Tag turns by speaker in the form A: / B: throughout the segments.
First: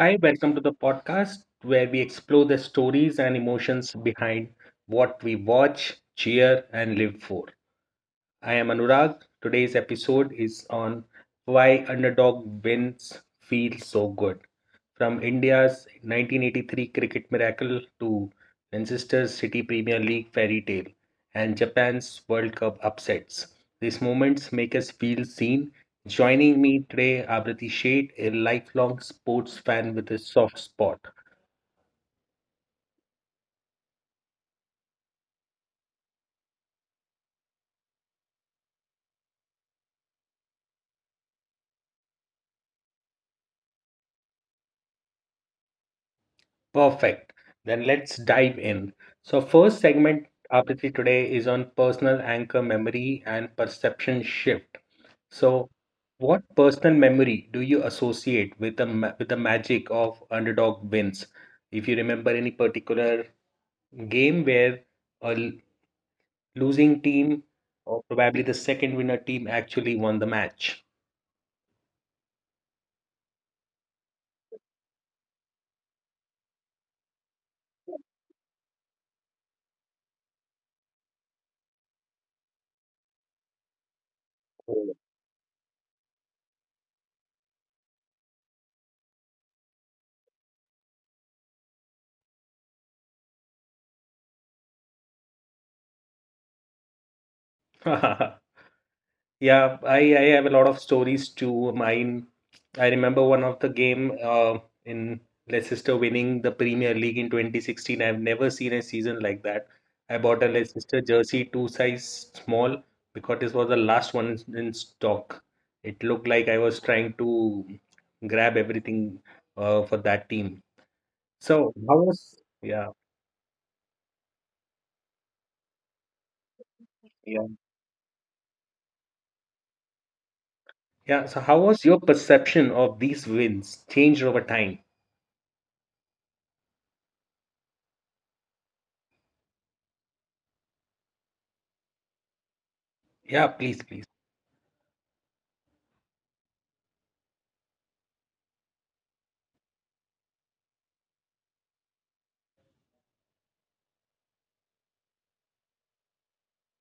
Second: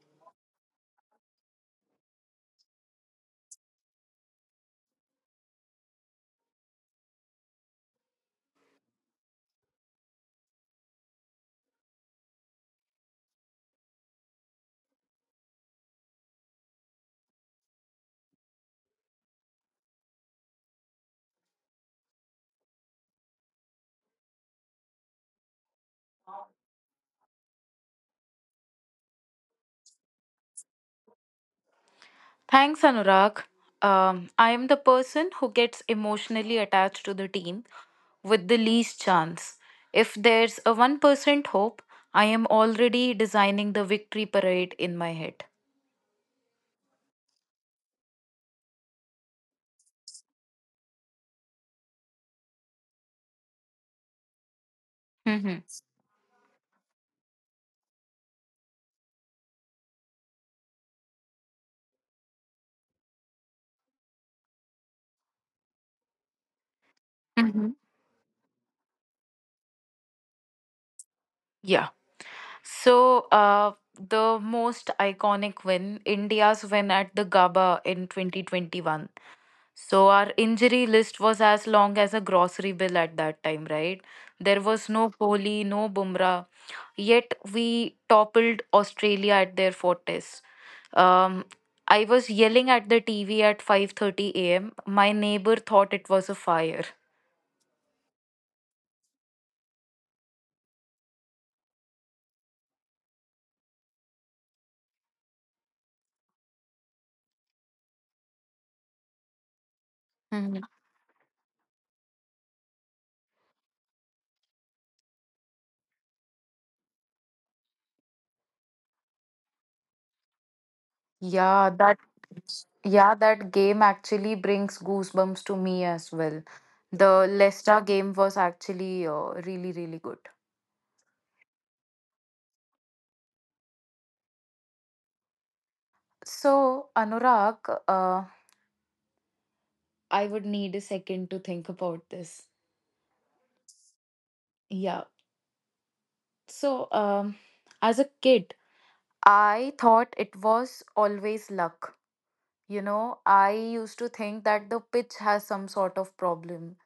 A: Hi, welcome to the podcast where we explore the stories and emotions behind what we watch, cheer, and live for. I am Anurag. Today's episode is on why underdog wins feel so good. From India's 1983 cricket miracle to Manchester City Premier League fairy tale and Japan's World Cup upsets, these moments make us feel seen. Joining me today, Abrati Sheth, a lifelong sports fan with a soft spot.
B: Thanks, Anurag. I am the person who gets emotionally attached to the team with the least chance. If there's a 1% hope, I am already designing the victory parade in my head.
A: Perfect. Then let's dive in. So, first segment, Abrati, today is on personal anchor memory and perception shift.
B: Mhm.
A: So, what personal memory do you associate with with the magic of underdog wins? If you remember any particular game where a l- losing team
B: Mhm.
A: or probably the second winner team actually won the match.
B: Yeah. So, uh, the most iconic win, India's win at the GABA in 2021. So, our injury list was as long as a grocery bill at that time, right? There was
A: Oh.
B: no Kohli, no Bumrah, yet we toppled Australia at their fortress. Um, I was yelling at the TV at 5:30 a.m. My neighbor thought it was a fire.
A: Yeah, I have a lot of stories too. Mine, I remember one of the game in Leicester winning the Premier League in 2016. I've never seen a season like that. I bought a
B: Mhm.
A: Leicester jersey, two size small, because this was the last one in stock. It looked like I was trying to grab everything for that team.
B: Yeah,
A: So
B: that
A: how was yeah
B: yeah, that game actually brings goosebumps to me as well. The
A: yeah
B: Leicester game was actually really, really good.
A: yeah? So how was your perception of these wins changed over time?
B: So, Anurag, I would need a second to think about this.
A: Yeah, please, please.
B: Yeah. So, um, as a kid, I thought it was always luck. You know, I used to think that the pitch has some sort of problem.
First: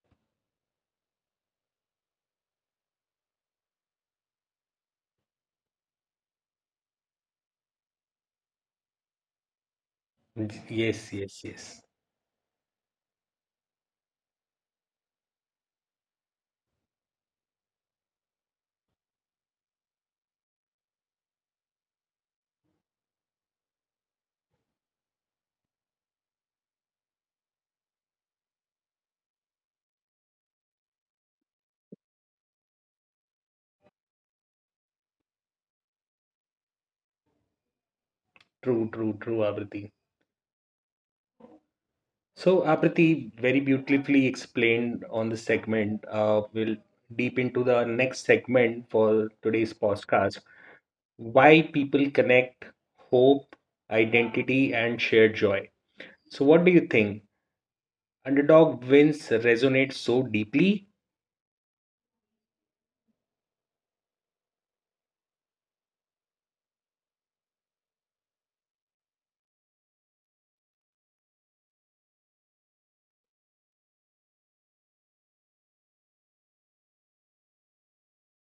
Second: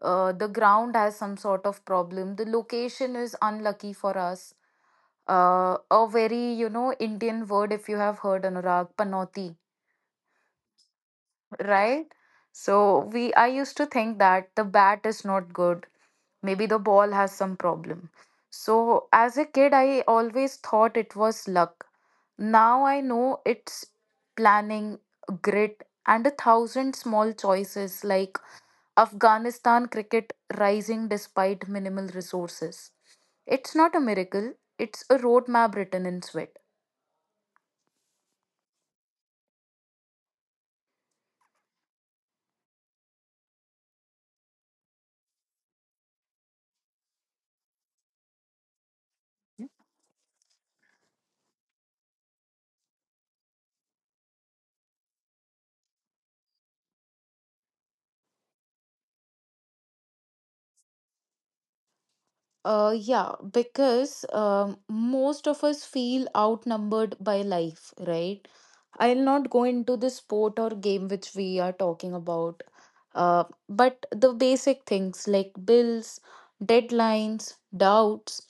B: The ground has some sort of problem. The location is unlucky for us. A very, you know, Indian word, if you have heard Anurag, panoti,
A: Yes, yes, yes.
B: right? So we I used to think that the bat is not good. Maybe the ball has some problem. So as a kid, I always thought it was luck. Now I know it's planning, grit, and a thousand small choices like Afghanistan cricket rising despite minimal resources. It's not a miracle, it's a roadmap written in sweat.
A: True, true, true, Avriti. So, Avriti very beautifully explained on the segment. We'll deep into the next segment for today's podcast. Why people connect hope, identity, and shared joy. So, what do you think? Underdog wins resonates so deeply.
B: Yeah, because most of us feel outnumbered by life, right? I'll not go into the sport or game which we are talking about, but the basic things like bills, deadlines, doubts.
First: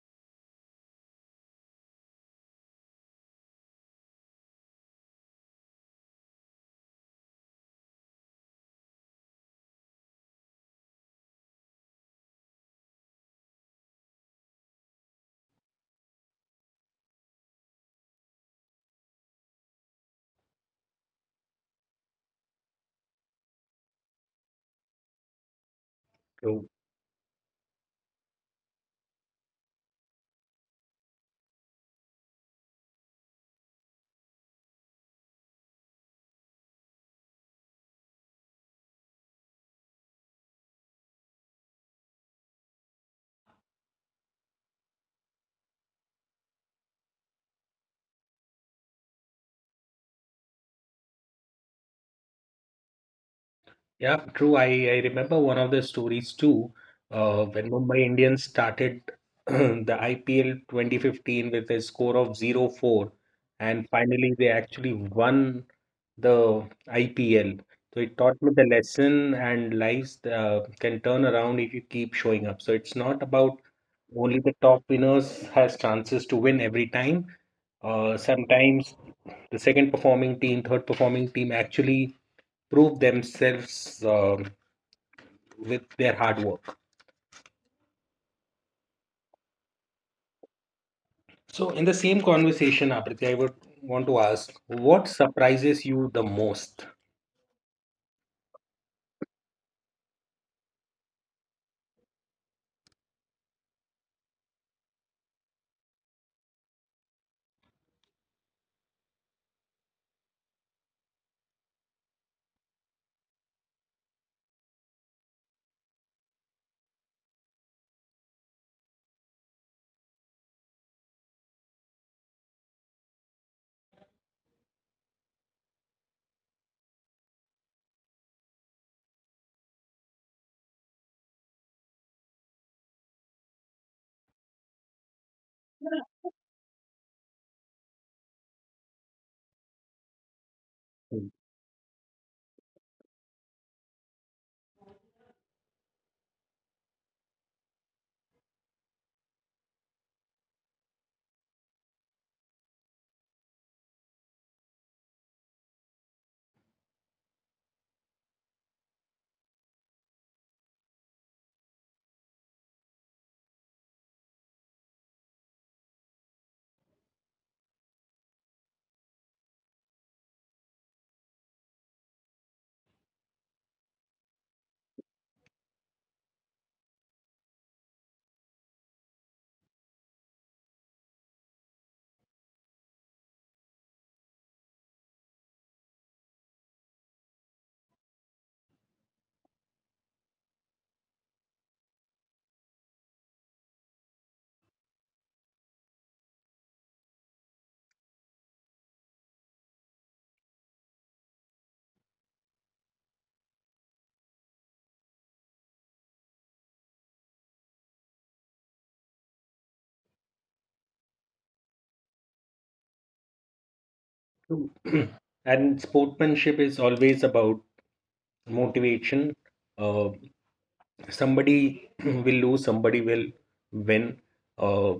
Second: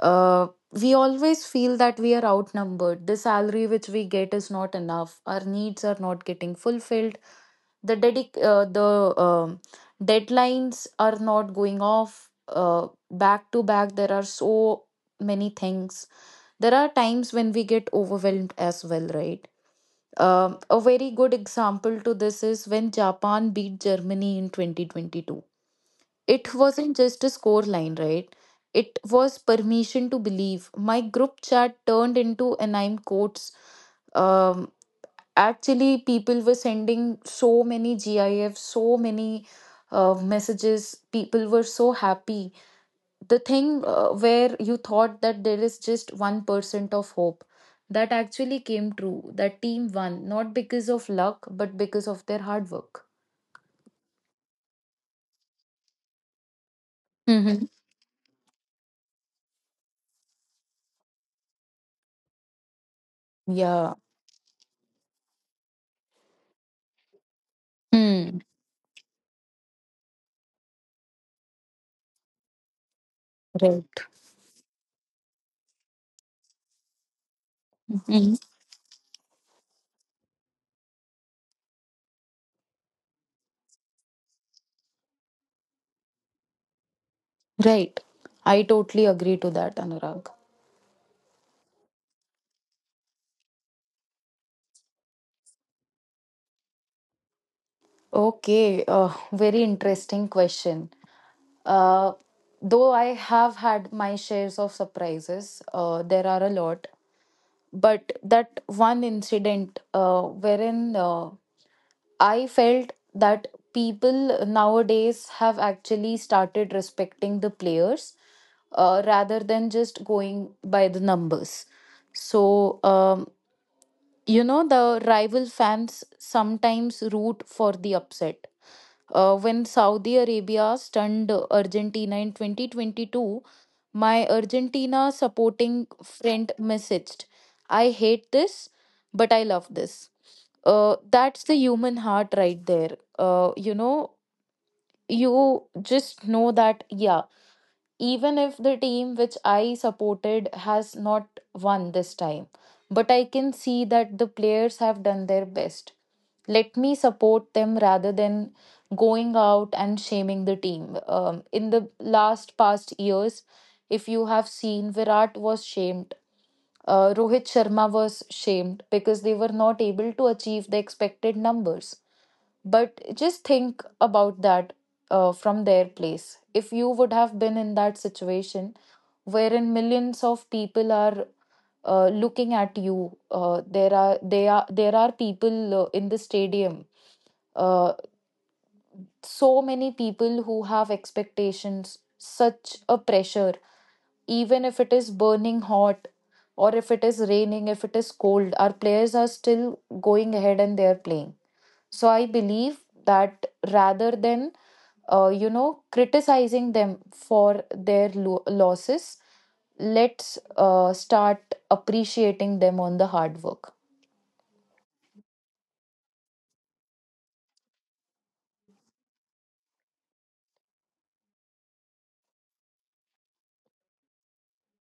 B: We always feel that we are outnumbered. The salary which we get is not enough. Our needs are not getting fulfilled. The deadlines are not going off. Back to back, there are so many things. There are times when we get overwhelmed as well, right? A very good example to this is when Japan beat Germany in 2022. It wasn't just a score line, right? It was permission to believe. My group chat turned into and I'm quotes. Um, Actually, people were sending so many GIFs, so many messages. People were so happy the thing where you thought that there is just 1% of hope, that actually came true. That team won not because of luck but because of their hard work.
A: Yeah, true. I remember one of the stories too,
B: Mm-hmm.
A: when Mumbai Indians started the IPL 2015 with a score of 0-4, and
B: Yeah.
A: finally they actually won the IPL. So it
B: Hmm.
A: taught me the lesson and lives can turn around if you keep showing up. So it's not about
B: Right.
A: only the top winners has chances to win every time.
B: Hmm.
A: Sometimes the second performing team, third performing team actually prove themselves. With their hard work.
B: Right. I totally agree to that, Anurag.
A: So, in the same conversation, Apriti, I would want to ask what surprises you the most?
B: Okay. Very interesting question. uh, though I have had my shares of surprises, there are a lot, but that one incident, wherein I felt that people nowadays have actually started respecting the players, rather than just going by the numbers. So, um, you know, the rival fans sometimes root for the upset. When Saudi Arabia stunned Argentina in 2022, my Argentina supporting friend messaged, "I hate this, but I love this." That's the human heart right there. You know, you just know that, yeah, even if the team which I supported has not won this time. But I can see that the players have done their best. Let me support them rather than going out and shaming the team. In the last past years, if you have seen, Virat was shamed. Rohit Sharma was shamed because they were not able to achieve the expected numbers. But just think about that from their place. If you would have been in that situation wherein millions of people are looking at you, there are people in the stadium. Uh, so many people who have expectations, such a pressure. Even if it is burning hot, or if it is raining, if it is cold, our players are still going ahead and they are playing. So I believe that, rather than you know, criticizing them for their losses, let's start appreciating them on the hard work.
A: So, and sportsmanship is always about motivation. Uh, somebody will lose, somebody will win. Uh,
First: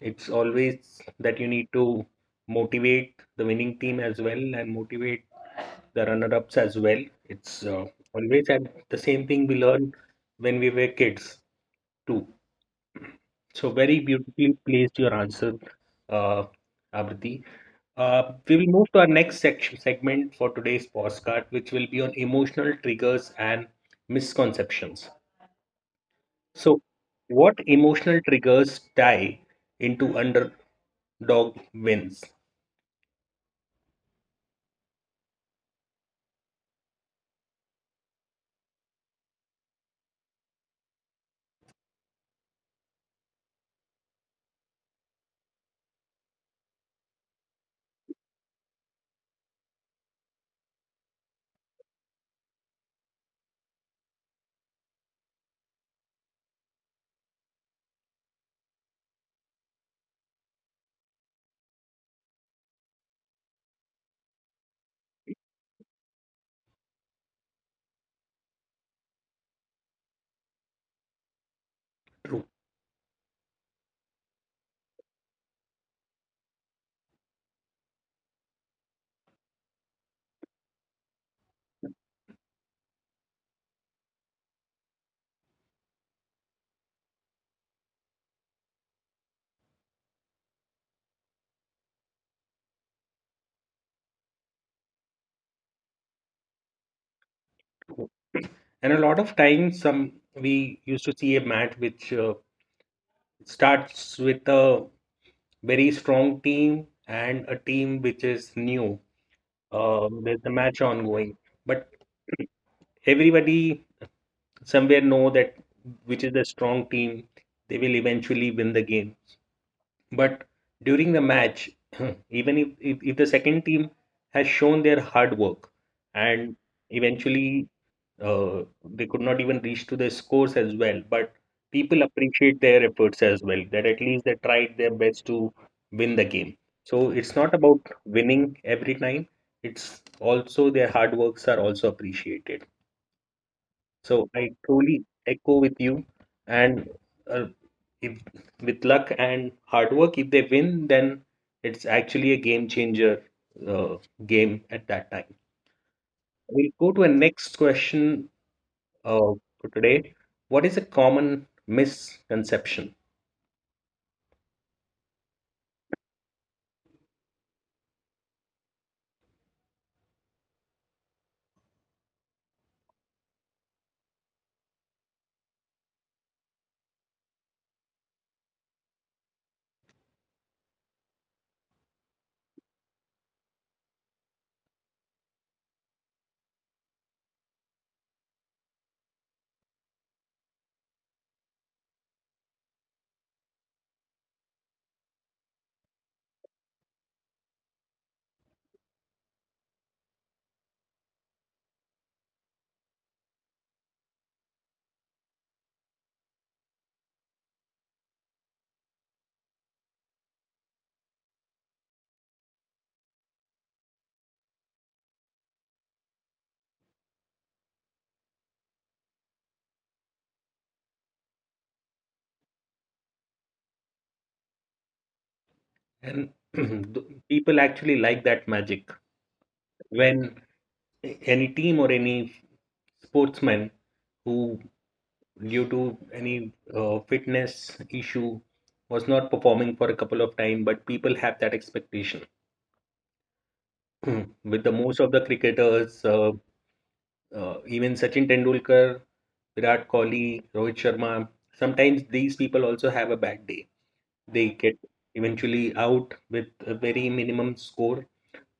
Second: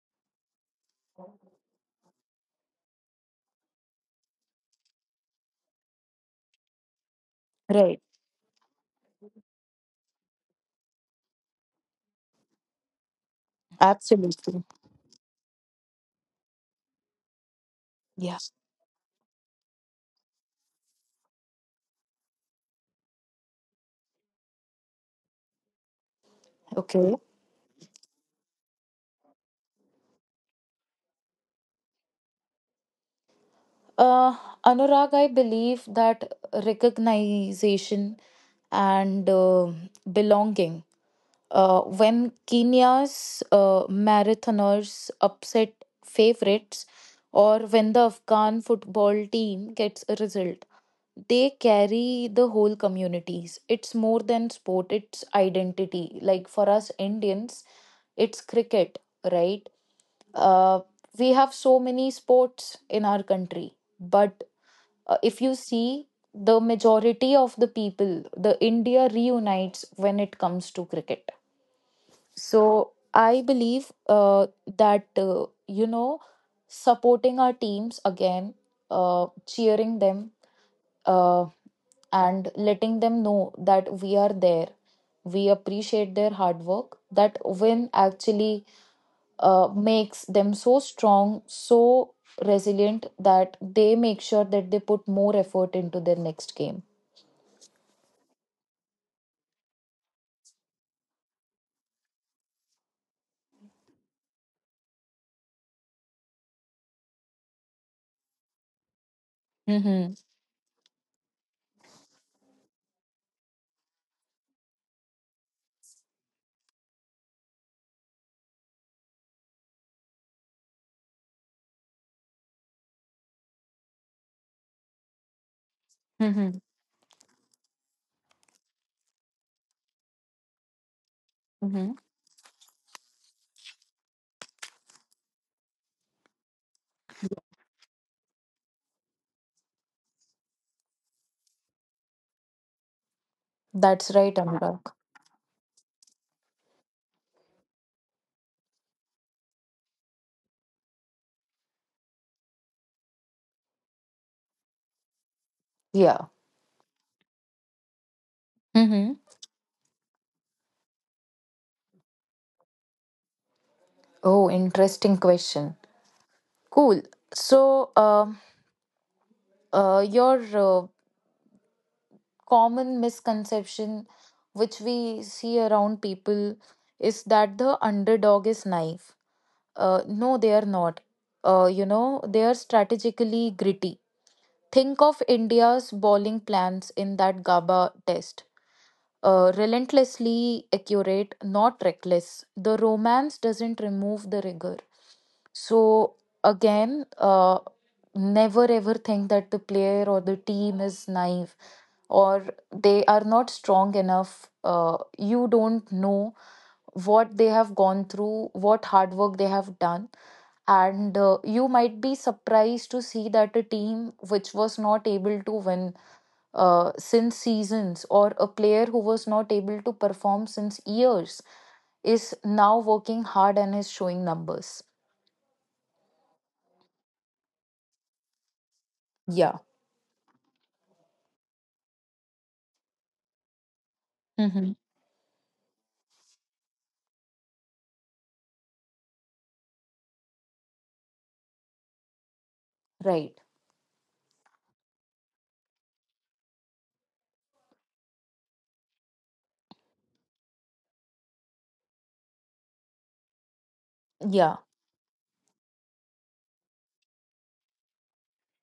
A: it's always that you need to motivate the winning team as well and motivate the runner ups as well. It's
B: Right.
A: always at the same thing we learn when we were kids too. So very beautifully
B: Absolutely.
A: placed your answer, uh, Abriti.
B: Yeah.
A: We will move to our next section segment for today's postcard, which will be on emotional triggers and misconceptions. So,
B: Okay.
A: what emotional triggers tie into underdog wins?
B: Uh, Anurag, I believe that recognition and belonging. When Kenya's marathoners upset favorites, or when the Afghan football team gets a result, they carry the whole communities. It's more than sport, it's identity. Like for us Indians, it's cricket, right? Uh, we have so many sports in our country, but if you see, the majority of the people, the India reunites when it comes to cricket.
A: True.
B: So I believe that you know, supporting our teams again, cheering them, uh, and letting them know that we are there. We appreciate their hard work. That win actually makes them so strong, so resilient, that they make sure that they put more effort into their next game.
A: And a lot of times, some we used to see a match which starts with a very strong team and a team which is new.
B: Mm-hmm.
A: There's a match ongoing. But everybody somewhere know that which is the strong team they will eventually win the game, but during the match even if the second team has shown their hard work and
B: Mm-hmm.
A: eventually uh, they could not even reach to the scores as well, but
B: Mm-hmm.
A: people appreciate their efforts as well that at least they tried their best to win the game. So it's not about winning every time, it's also their hard works are also appreciated.
B: That's
A: So
B: right,
A: I
B: Anurag.
A: truly echo with you. And uh, if with luck and hard work, if they win, then it's actually a game changer uh, game at that time.
B: Yeah.
A: We'll go to a next question
B: Mm-hmm.
A: uh, for today. What is a common misconception?
B: Oh, interesting question. Cool. So, your uh, Common misconception, which we see around people, is that the underdog is naive. No, they are not. You know, they are strategically gritty. Think of India's bowling plans in that GABA test, relentlessly accurate, not reckless. The romance doesn't remove the rigor. So, again, never ever think that the player or the team is naive or they are not strong enough. You don't know what they have gone through, what hard work they have done. And you might be surprised to see that a team which was not able to win since seasons, or a player who was not able to perform since years, is now working hard and is showing numbers.
A: And people actually like that magic.
B: Yeah.
A: When any team or any sportsman who
B: Mm-hmm.
A: due to any fitness issue was not performing for a couple of time, but people have that expectation
B: Right.
A: with the most of the cricketers even Sachin Tendulkar, Virat Kohli, Rohit Sharma, sometimes these people also have a bad day. They
B: Yeah.
A: get eventually out with a very minimum score,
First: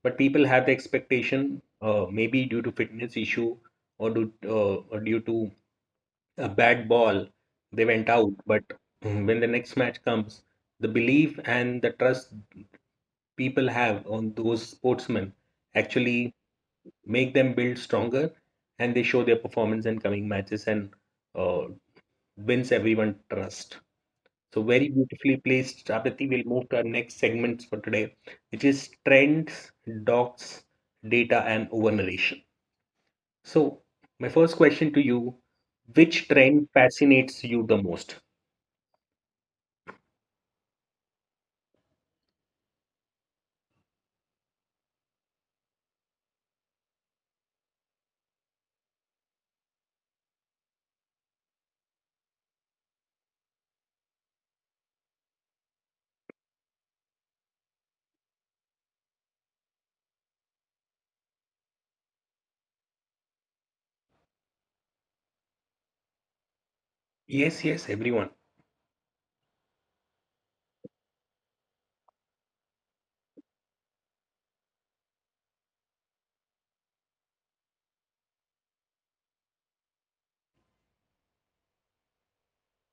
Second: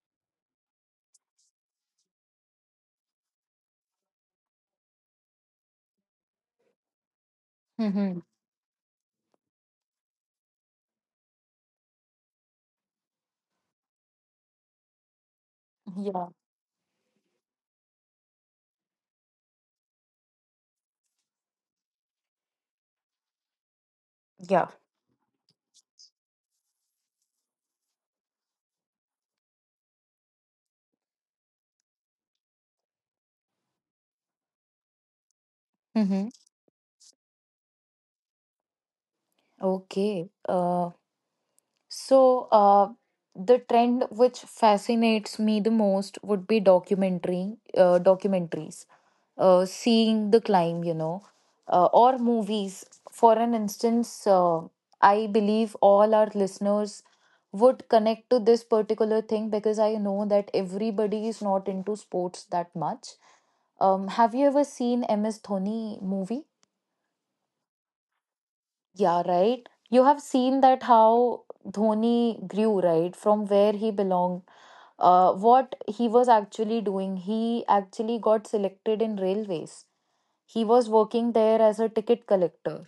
A: but people have the expectation, maybe due to fitness issue or due to a bad ball, they went
B: Mm-hmm.
A: out. But when the next match comes, the belief and the trust people have on those sportsmen actually
B: Yeah.
A: make them build stronger, and they show their performance in coming matches and uh, wins everyone trust. So
B: Yeah.
A: very beautifully placed, Abhati. We'll move to our next segments for today, which is trends, docs, data, and over narration. So my first question to you: Which
B: Mm-hmm.
A: trend fascinates you the most?
B: Okay. So, the trend which fascinates me the most would be documentaries. Seeing the climb, you know, or movies. For an instance, I believe all our listeners would connect to this particular thing because I know that everybody is not into sports that much. Have you ever seen MS Dhoni movie?
A: Yes, yes, everyone.
B: Yeah, right. You have seen that how Dhoni grew, right? From where he belonged, what he was actually doing. He actually got selected in railways. He was working there as a ticket collector.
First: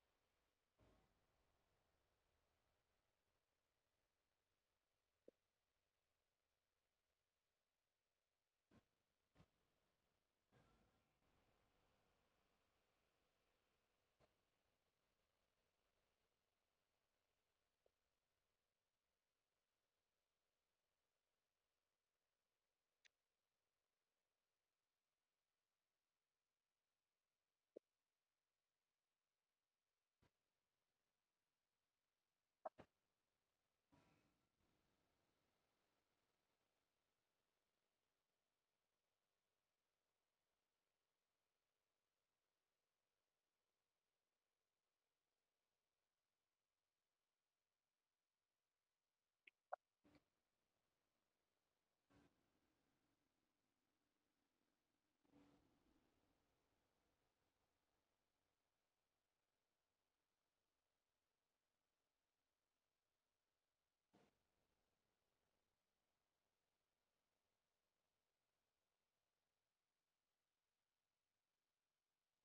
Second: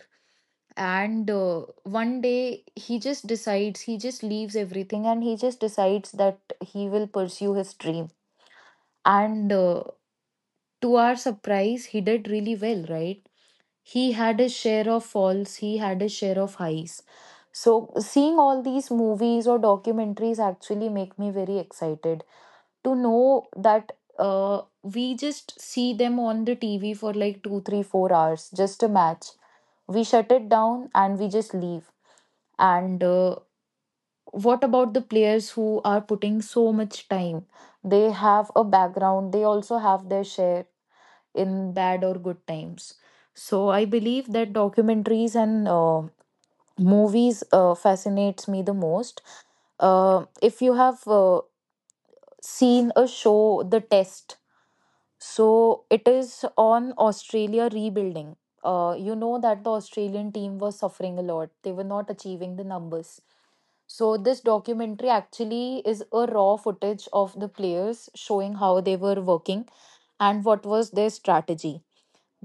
B: And one day he just decides, he just leaves everything and he just decides that he will pursue his dream. And to our surprise, he did really well, right? He had his share of falls, he had his share of highs. So, seeing all these movies or documentaries actually make me very excited to know that we just see them on the TV for like two, three, four hours, just a match. We shut it down and we just leave. And what about the players who are putting so much time? They have a background, they also have their share in bad or good times. So I believe that documentaries and movies fascinates me the most. If you have seen a show, The Test. So it is on Australia rebuilding. You know that the Australian team was suffering a lot. They were not achieving the numbers. So this documentary actually is a raw footage of the players showing how they were working and what was their strategy.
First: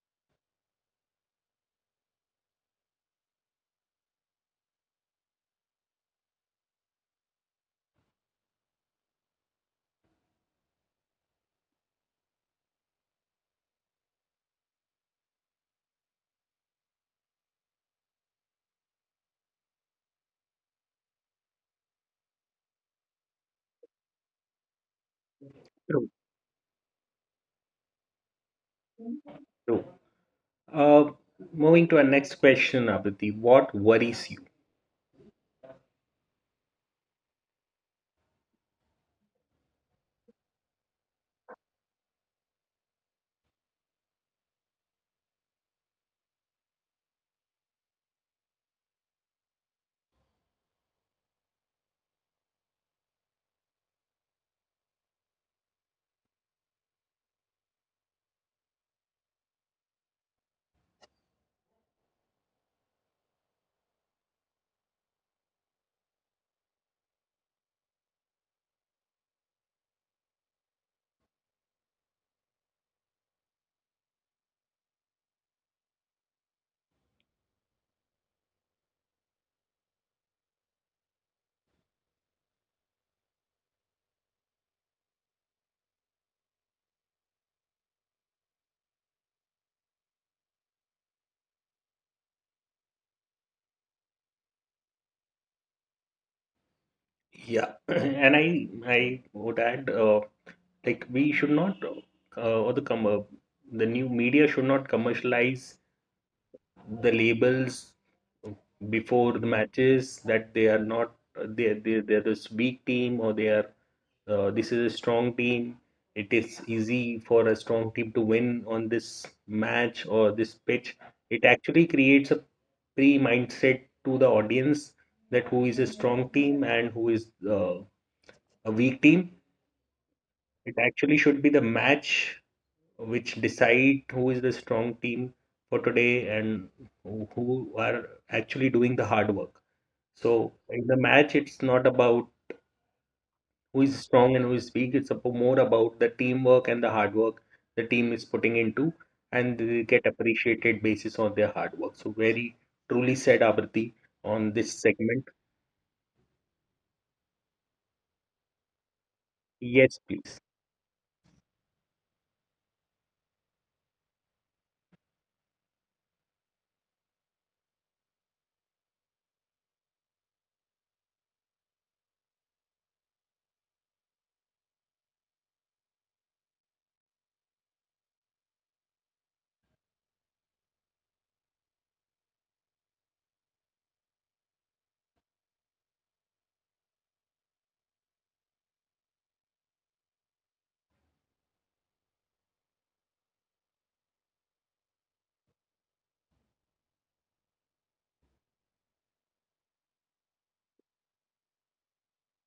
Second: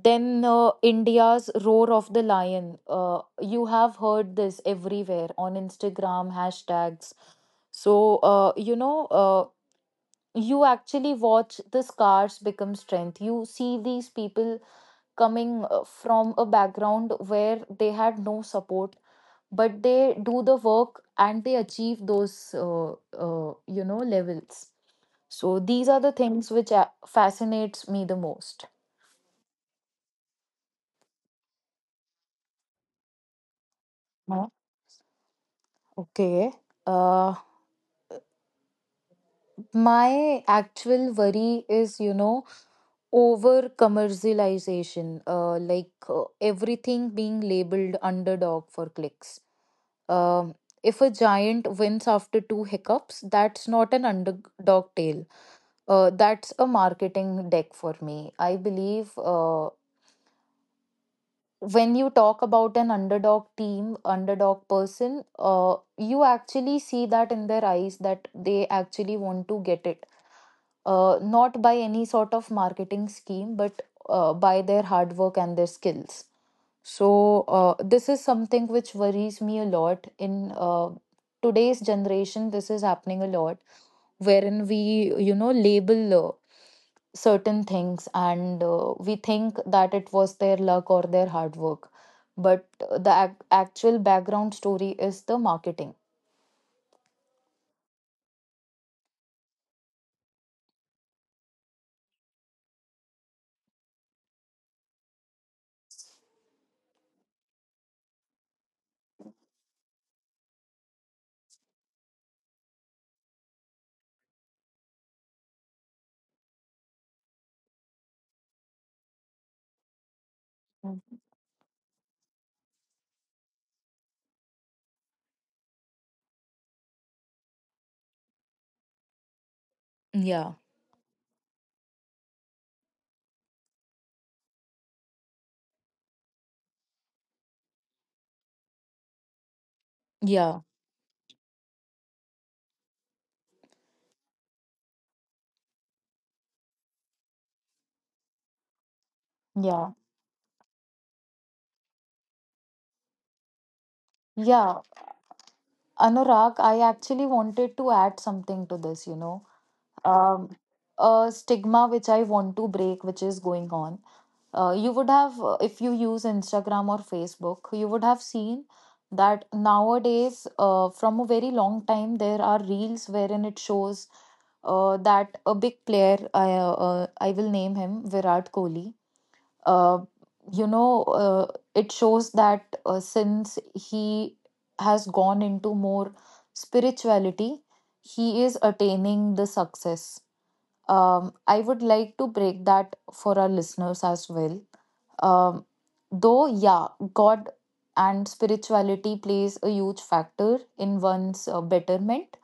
B: Then India's roar of the lion. You have heard this everywhere on Instagram hashtags. So, you actually watch the scars become strength. You see these people coming from a background where they had no support, but they do the work and they achieve those you know, levels. So these are
A: True,
B: the things which fascinates me the most.
A: true. Uh, moving to our next question, Abhiti, what worries you?
B: Huh? Okay. uh my actual worry is, you know, over commercialization, like everything being labeled underdog for clicks. Um, if a giant wins after two hiccups, that's not an underdog tale. That's a marketing deck for me. I believe when you talk about an underdog team, underdog person, you actually see that in their eyes that they actually want to get it. Not by any sort of marketing scheme, but by their hard work and their skills. So, this is something which worries me a lot. In today's generation, this is happening a lot, wherein we, you know, label certain things and we think that it was their luck or their hard work. But the actual background story is the marketing.
A: Yeah, and I would add, like we should not, uh, or the com- uh, the new media should not commercialize the labels before the matches that they are not they're this weak team, or they are this is a strong team. It is easy for a strong team to win on this match or this pitch. It actually creates a pre mindset to the audience that who is a strong team and who is a weak team.
B: Yeah,
A: It actually should be the match which decide who is the strong team for today, and who are actually doing the hard work. So
B: yeah,
A: in the match, it's not about who is strong and who is weak. More about the teamwork and the hard work the team is putting into, and they
B: yeah,
A: get appreciated basis on their hard work. So very truly said, Abrati, on this
B: yeah.
A: segment.
B: Anurag, I actually wanted to add something to this,
A: Yes, please.
B: um, a stigma which I want to break, which is going on. You would have if you use Instagram or Facebook you would have seen that nowadays, from a very long time there are reels wherein it shows that a big player I will name him, Virat Kohli. uh, you know uh, it shows that since he has gone into more spirituality he is attaining the success. I would like to break that for our listeners as well. um, though yeah, God and spirituality plays a huge factor in one's betterment,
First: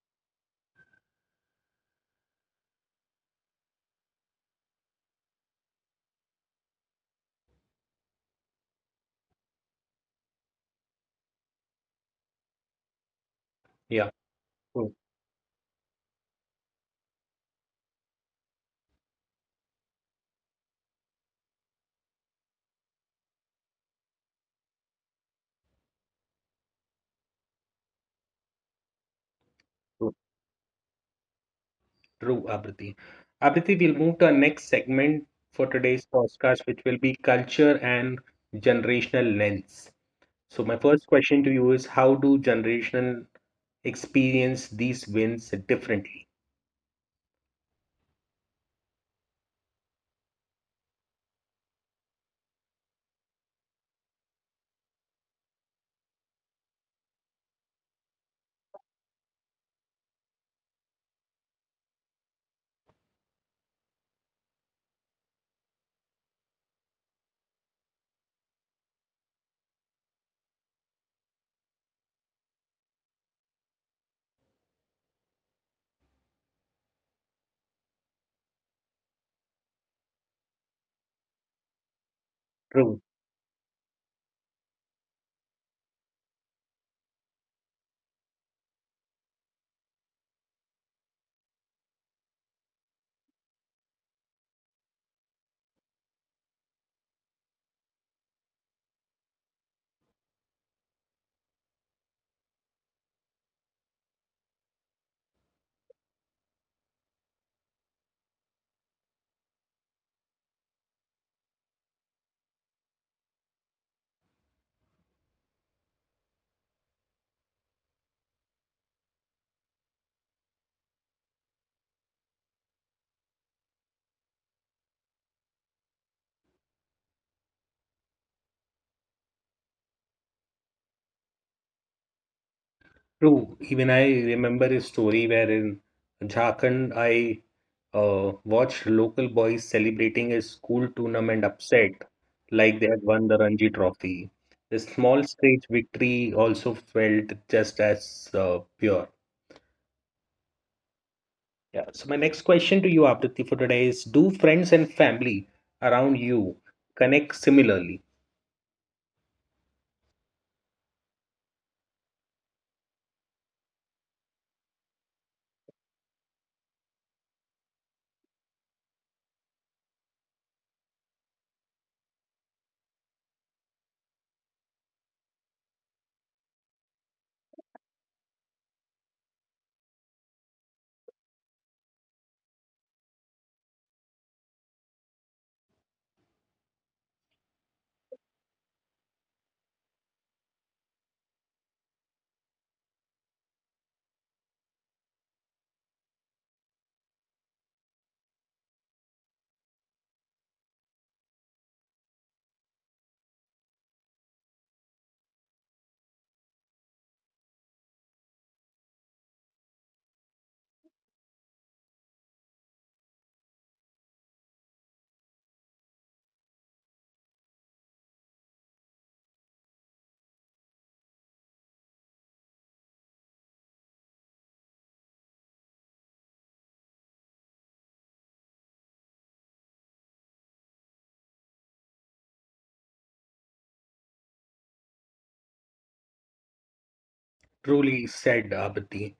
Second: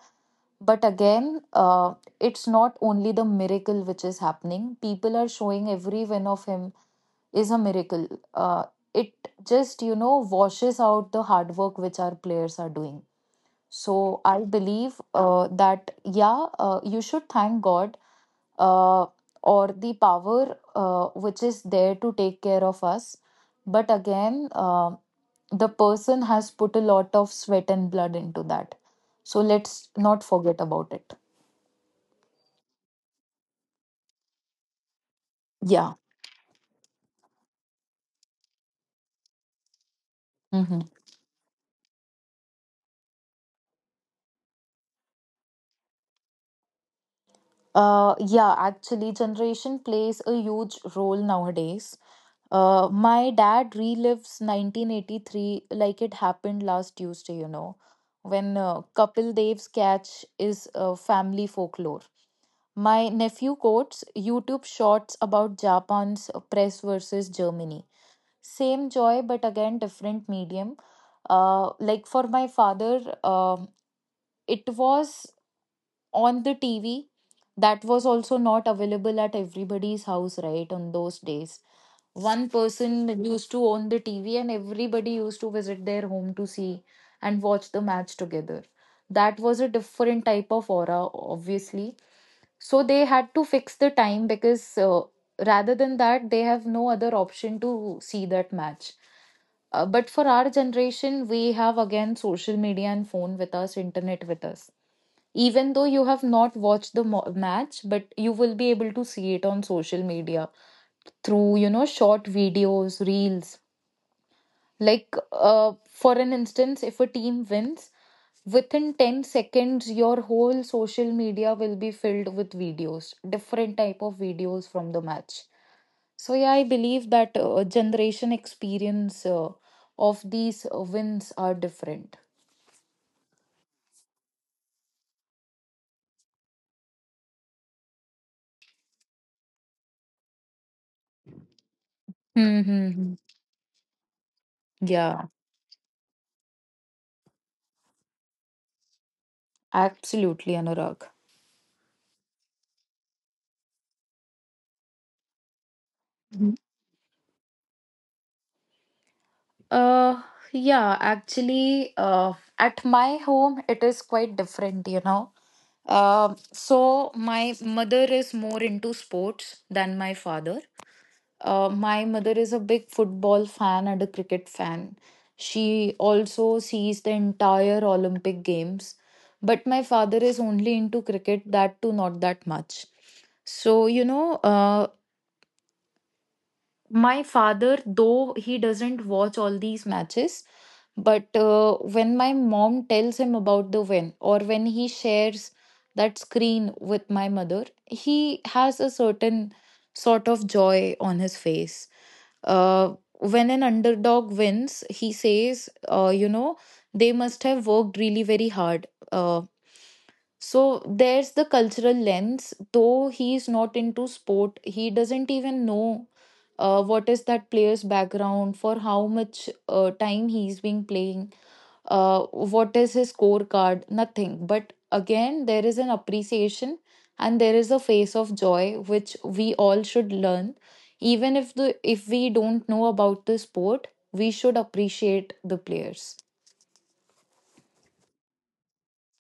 B: but again, it's not only the miracle which is happening. People are showing every win of him is a miracle. uh, it just washes out the hard work which our players are doing. So
A: Yeah.
B: I
A: True,
B: believe that yeah, you should thank God, uh, or the power which is there to take care of us. But again, the person has put a lot of sweat and blood into that. So let's
A: true.
B: not forget about it.
A: True, Abriti. Abriti, we'll move to our next segment for
B: Yeah.
A: today's podcast, which will be culture and generational lens. So, my
B: Hmm.
A: first question to you is how do generational experience these wins differently?
B: Yeah, actually, generation plays a huge role nowadays. My dad relives 1983 like it happened last Tuesday, you know, when Kapil Dev's catch is family folklore. My nephew quotes YouTube shorts about Japan's press versus Germany. Same joy, but again, different medium. Like for my father, it was on the TV. That was also not available at everybody's house, right, on those days. One
A: True.
B: person used to own the TV, and everybody used to visit their home to see and watch the match together. That was a different type of aura, obviously. So they had to fix the time because rather than that, they have no other option to see that match. But for our generation, we have again social media and phone with us, internet with us. Even though you have not watched the match, but you will be able to see it on social media through short videos, reels, like for an instance, if a team wins within 10 seconds your whole social media will be filled with videos, different type of videos from the match. So yeah, I believe that generation experience of these wins are different.
A: True. Even I remember a story where in Jharkhand I watched local boys celebrating a school tournament upset like they had
B: Mm-hmm.
A: won the Ranji Trophy. The
B: Yeah,
A: small stage victory also felt just as pure.
B: absolutely, Anurag.
A: Yeah. So my next question to you, Aprithi, for today is: Do friends and family around
B: Mhm.
A: you connect similarly?
B: uh yeah, actually, at my home it is quite different, you know. So my mother is more into sports than my father. My mother is a big football fan and a cricket fan. She also sees the entire Olympic Games, but my father is only into cricket, that too not that much. So, you know, my father, though he doesn't watch all these matches, but when my mom tells him about the win or when he shares that screen with my mother, he has a certain sort of joy on his face. uh, when an underdog wins he says, you know, they must have worked really very hard. Uh, so there's the cultural lens. Though he's not into sport, he doesn't even know what is that player's background, for how much time he's been playing, what is his scorecard, nothing. But again, there is an appreciation and there is a face of joy which we all should learn. Even if we don't know about the sport, we should appreciate the players.
A: Truly said, Abati.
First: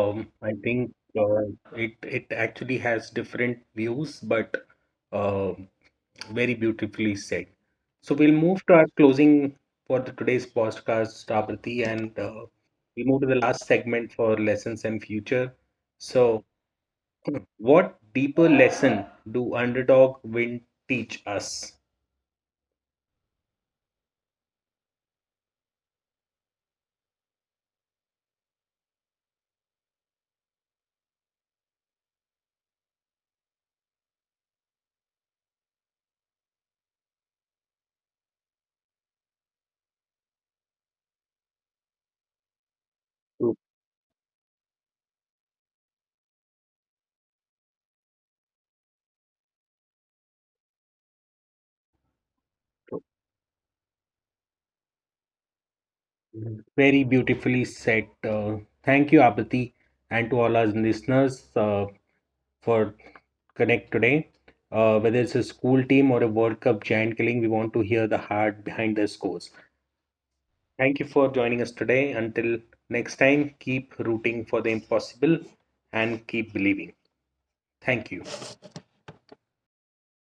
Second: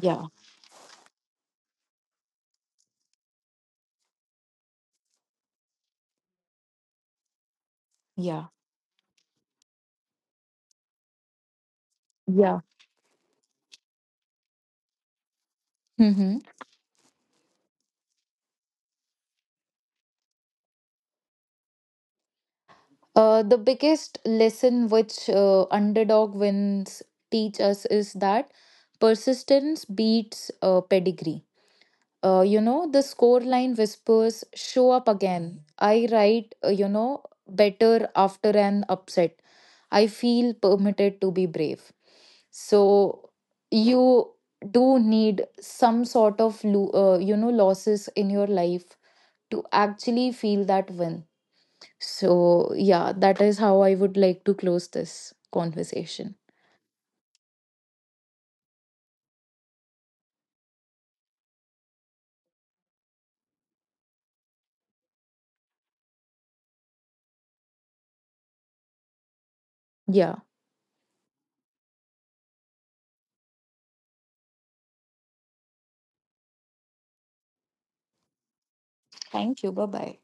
B: Yeah,
A: I think uh, it it actually has different views, but uh, very beautifully said. So we'll
B: yeah,
A: move to our closing for the today's podcast, Abati, and
B: yeah.
A: we move to the last segment for lessons and future.
B: Mm-hmm.
A: So, what deeper lesson do underdog win teach us?
B: The biggest lesson which underdog wins teach us is that persistence beats pedigree. The scoreline whispers, show up again. I write, better after an upset. I feel permitted to be brave. So
A: True,
B: you do need some sort of, losses in your life to actually feel that win. So
A: true.
B: yeah, that is how I would like to close this conversation.
A: Very beautifully said. Thank you, Abati, and to all our listeners. For Connect today. Whether it's a school team or a World Cup giant killing, we want to hear the heart behind their scores.
B: Yeah.
A: Thank you for joining us today. Until next time, keep rooting for the impossible and keep believing. Thank you.
B: Thank you. Bye bye.